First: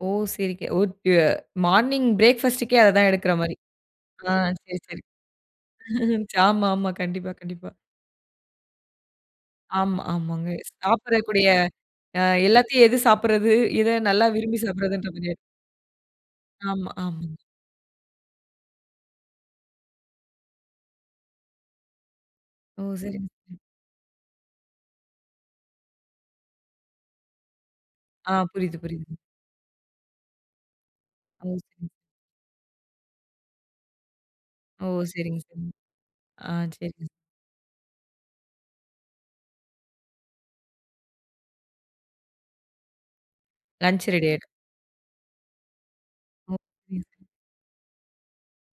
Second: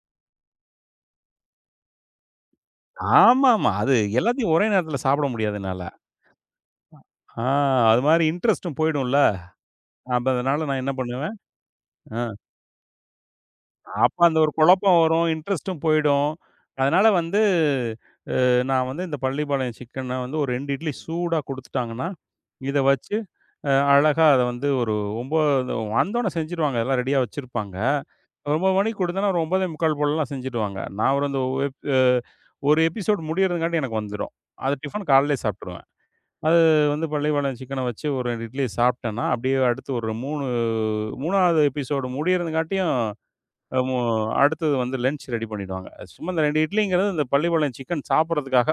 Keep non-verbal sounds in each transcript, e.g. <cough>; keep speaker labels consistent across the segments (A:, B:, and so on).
A: ஓ! சரி. K <unintelligible> morning break ஃபாஸ்ட்கே, அதுதான் எடுக்குற மாரி.
B: ஆமாம்மா, அது
A: ஆ
B: எல்லாத்தையும் ஒரே
A: சரி,
B: நேரத்துல
A: சரி.
B: சாப்பிட முடியாது என்னால. அ.
A: <laughs> ஆமா, ஆமா. கண்டிப்பா,
B: ஆ
A: கண்டிப்பா.
B: அது மாரி இன்ட்ரெஸ்ட்டும் போயிடும்ல்ல.
A: ஆமா,
B: அப்ப
A: ஆமாங்க.
B: அதனால நா என்ன பண்ணுவேன்
A: சாப்பிடக்கூடிய
B: அ.
A: அ எல்லாத்தையும் எது சாப்பிடுறது? எத
B: அப்ப
A: நல்லா
B: அந்த ஒரு
A: விரும்பி
B: குழப்பம்
A: சாப்பிடுறதுன்ற
B: வரும்.
A: மாரியா?
B: இன்ட்ரெஸ்ட்டும் போயிடும்.
A: ஆமா,
B: அதனால
A: ஆமாங்க.
B: வந்து அ நா வந்து இந்தப் பள்ளிப்பாளையம் சிக்கன வந்து ஒரு 2 இட்லி சூடா குடுத்துட்டாங்கன்னா, இத
A: ஓ,
B: வச்சு
A: சரிங்க. <unintelligible>
B: அ அழகா அத வந்து ஒரு 9 அந்த வந்த ஒன்ன செஞ்சிருவாங்க. எல்லாம் ரெடியா வச்சிருப்பாங்க.
A: ஆ
B: ஒரு 9:00
A: புரியுது,
B: மணிக்கு
A: புரியுதுங்க.
B: குடுத்தோன்ன, ஒரு 9:45 போலல்லாம் செஞ்சிருவாங்க. நா ஒரு அந்த
A: ஓ, சரிங்க,
B: 1
A: சரிங்க.
B: எ 1 எபிசோட் முடியறதுங்காட்டி எனக்கு வந்துரும். அது
A: ஓ,
B: டிஃபனு காலையிலே
A: சரிங்க, சரிங்க.
B: சாப்பிட்டுருவேன்.
A: ஆ
B: அது
A: சரிங்க.
B: வந்து பள்ளிப்பாளையம் சிக்கன வச்சு ஒரு 2 இட்லிய சாப்பிட்டேன்னா, அப்படியே அடுத்து ஒரு 3- 3ஆவது எபிசோட் முடியறதுங்காட்டியும், அ மு
A: லஞ்ச் ரெடி ஆயிடும்.
B: அடுத்தது வந்து லஞ்ச் ரெடி பண்ணிடுவாங்க. சும்மா இந்த
A: ஓ!
B: 2 இட்லிங்கிறது,
A: <unintelligible>
B: அந்தப் பள்ளிப்பாளையம் சிக்கன் சாப்பிடுறதுக்காக.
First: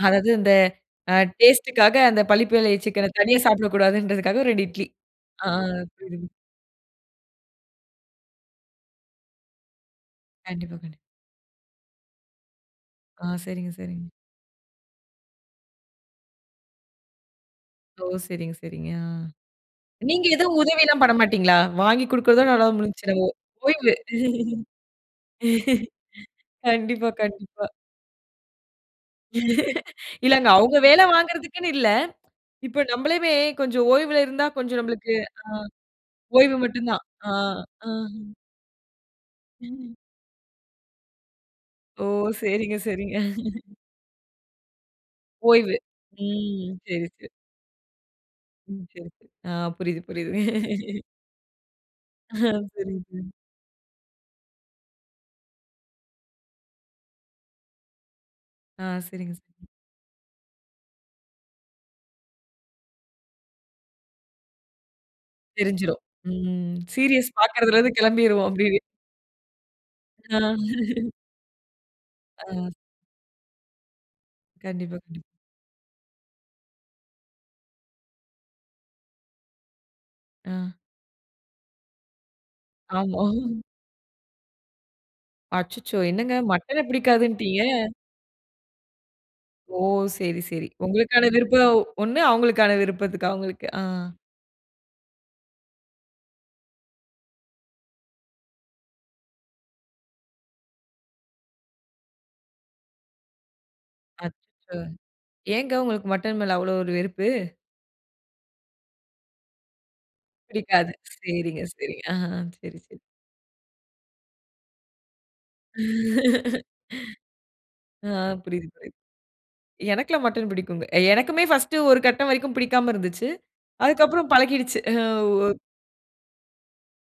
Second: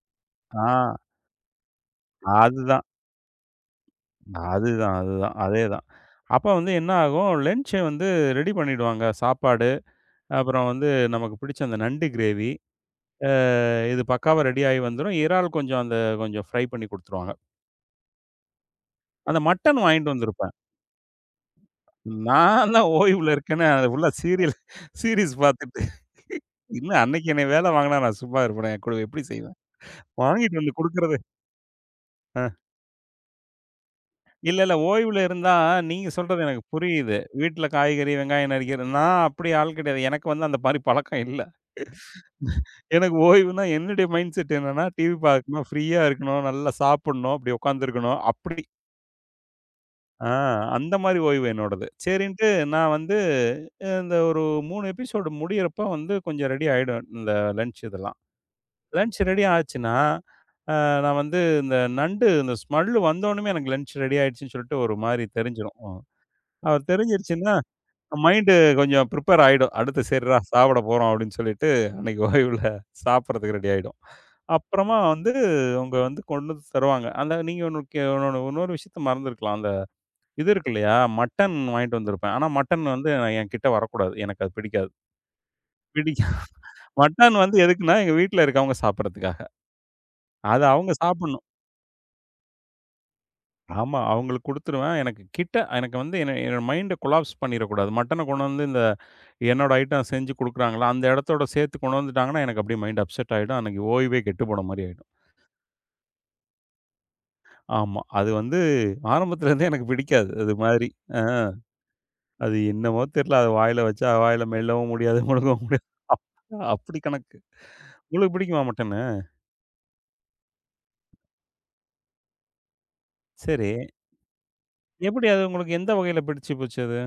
A: அதாவது இந்த
B: ஆ
A: அ டேஸ்ட்டுக்காக, அந்தப் பள்ளிப்பாளைய
B: அதுதான்.
A: சிக்கன தனியா சாப்பிட கூடாதுன்றதுக்காக, 2 இட்லி.
B: அதுதான் அதுதான்,
A: ஆ
B: அதேதான்.
A: புரியுதுங்க.
B: அப்ப வந்து என்ன ஆகும், லஞ்ச்ச வந்து ரெடி பண்ணிடுவாங்க. சாப்பாடு, அப்பறம்
A: கண்டிப்பா,
B: வந்து
A: கண்டிப்
B: நமக்குப் புடிச்ச அந்த நண்டு கிரேவி,
A: ஆ
B: அ
A: சரிங்க,
B: இது
A: சரிங்க.
B: பக்காவா ரெடி ஆயி வந்துரும். இறால் கொஞ்சம், அந்த கொஞ்சம் ஃப்ரை பண்ணி குடுத்துருவாங்க.
A: ஓ, சரிங்க சரிங்க. ஆ.
B: அந்த மட்டன் வாங்கிட்டு
A: நீங்க
B: வந்திருப்பேன்.
A: எதுவும் உதவிலாம் பண்ண மாட்டீங்களா? வாங்கி குடுக்கறதோட அவ்வளோ தான்
B: நால்லாம்
A: முடிஞ்சுச்சு நம்ப
B: ஓய்வுல இருக்கன்னே அத
A: ஓய்வு.
B: ஃபுல்லா சீரியல் சீரிஸ் பாத்துட்டு.
A: <laughs>
B: என்ன
A: கண்டிப்பா,
B: அன்னைக்கு என்னைய
A: கண்டிப்பா.
B: வேல வாங்குனா நா சும்மா இருப்பனா? நா கூட எப்படி செய்வேன்?
A: <laughs> இல்லங்க
B: வாங்கிட்டு வந்து
A: அவுங்க வேல
B: குடுக்கறது
A: வாங்குறதுக்குன்னு இல்ல.
B: அ.
A: இப்ப நம்பளையுமே கொஞ்சம் ஓய்வுல இருந்தா
B: இல்ல, இல்ல
A: கொஞ்சம் நம்பளுக்கு
B: ஓய்வுல
A: ஆ
B: இருந்தா, நீங்க சொல்றது
A: ஓய்வு
B: எனக்கு
A: மட்டுந்தான்.
B: புரியுது.
A: ஆ
B: வீட்டுல காய்கறி,
A: ஆஹ்.
B: வெங்காயம் நறுக்கிறது நா அப்படி ஆள்
A: <unintelligible>
B: கிடையாது. எனக்கு வந்து அந்த மாரி பழக்கம் இல்ல.
A: ஓ
B: <laughs>
A: சரிங்க, சரிங்க.
B: எனக்கு ஓய்வுன்னா,
A: <laughs>
B: என்னுடைய மைண்ட்செட் என்னன்னா டிவி பாக்கணும்,
A: ஓய்வு.
B: ஃப்ரீயா இருக்கணும், நல்லா
A: ம் சரி, ச
B: சாப்புடணும், அப்படி உக்காந்து இருக்கணும், அப்படி.
A: ம் சரி, ச ஆ புரியுது,
B: ஆ
A: புரியுது.
B: அந்த
A: <laughs>
B: மாதிரி ஓய்வு என்னோடது. சரின்னுட்டு,
A: <laughs>
B: நா
A: சரிங்க,
B: வந்து
A: சரிங்க.
B: அ இந்த ஒரு 3 எபிசோட் முடியறப்ப வந்து, கொஞ்சம் ரெடி ஆயிடும். இந்த லஞ்ச் இதெல்லாம்.
A: ஆ
B: லஞ்ச்
A: சரிங்க,
B: ரெடி
A: சரிங்க.
B: ஆச்சுன்னா, அ நா வந்து இந்த நண்டு அந்த ஸ்மெல் வந்த ஒன்னமே, எனக்கு லஞ்ச் ரெடி ஆயிடுச்சுன்னு சொல்ட்டு ஒரு மாதிரி தெரிஞ்சிரும்.
A: தெரிஞ்சுரும்.
B: ம்.
A: ம்
B: அது
A: சீரியஸ்
B: தெரிஞ்சிருச்சுன்னா,
A: பார்க்குறதுலருந்து கெளம்பிருவோம்
B: மைண்டு
A: அப்படியே வீ
B: கொஞ்சம் ப்ரிப்பேர் ஆயிடும். "அடுத்து சரிறா, சாப்பிட போறோம்."
A: <laughs>
B: அப்படீன்னு சொல்லிட்டு, அன்னைக்கு
A: ஆ.
B: ஓய்வுல சாப்பிடறதுக்கு ரெடி ஆயிடும். அப்புறமா
A: கண்டிப்பா, கண்டிப்
B: வந்து அவங்க வந்து கொண்டு வந்து தருவாங்க. அந்த நீங்க ஒண்ணுக்கு இன்னொன்னு இன்னொரு விஷயத்த மறந்து இருக்கலாம். அந்த இது
A: ஆ.
B: இருக்குல்லையா? மட்டன் வாங்கிட்டு வந்திருப்பேன். ஆனா மட்டன் வந்து
A: ஆமா. <laughs>
B: என்கிட்ட வரக் கூடாது. எனக்கு அது பிடிக்காது.
A: அச்சச்சோ!
B: பிடிக்கா
A: என்னங்க மட்டனை
B: மட்டன் வந்து
A: பிடிக்காதுன்ட்டீங்க!
B: எதுக்குன்னா, எங்க வீட்டுல இருக்கவங்க சாப்பிடுறதுக்காக.
A: ஓ! சரி,
B: அத
A: சரி.
B: அவுங்க
A: உங்களுக்கான
B: சாப்பிடணும்.
A: விருப்பம் ஒண்ணு, அவங்களுக்கான விருப்பத்துக்கு அவங்களுக்கு. ஆ.
B: ஆமா. அவுங்களுக்கு குடுத்துருவேன். எனக்குக் கிட்ட எனக்கு வந்து என்ன என்னோட மைண்ட கொலாப்ஸ் பண்ணீற கூடாது. மட்டன கொண்டு வந்து, இந்த என்னோட ஐட்டம் செஞ்சு குடுக்கறாங்கள்ல, அந்த இடத்தோட சேர்த்து கொண்டாந்துட்டாங்கன்னா, எனக்கு அப்படியே மைண்ட் அப்செட் ஆயிடும். அன்னைக்கு ஓய்வே கெட்டுப்போன
A: அச்சச்சோ!
B: மாரி ஆயிடும்.
A: ஏங்க உங்களுக்கு மட்டன் மேல அவ்வளோ ஒரு வெறுப்பு?
B: ஆமா. அது வந்து ஆரம்பத்துலருந்தே எனக்குப் பிடிக்காது, அது மாதிரி.
A: பிடிக்காது.
B: அ.
A: சரிங்க சரிங்க. ஆ, ஆ.
B: அது
A: சரி சரி.
B: என்னவோ தெர்ல. அத வாயில வச்சா, வாயில மெல்லவும் முடியாது, முழுங்கவும் முடியாது. அப்
A: <laughs>
B: அப்படி கணக்கு.
A: ஆ
B: உங்களுக்கு புடிக்குமா
A: புரியுது, புரியுது.
B: மட்டன்னு?
A: எனக்கெல்லாம் மட்டன் பிடிக்கும்ங்க. அ எனக்குமே ஃபர்ஸ்ட் ஒரு கட்டம் வரைக்கும் பிடிக்காம இருந்துச்சு.
B: சரி.
A: அதுக்கப்புறம் பழகிடுச்சு. அ
B: எப்படி அது?
A: ஓ
B: உங்களுக்கு எந்த வகையில பிடிச்சு போச்சு அது?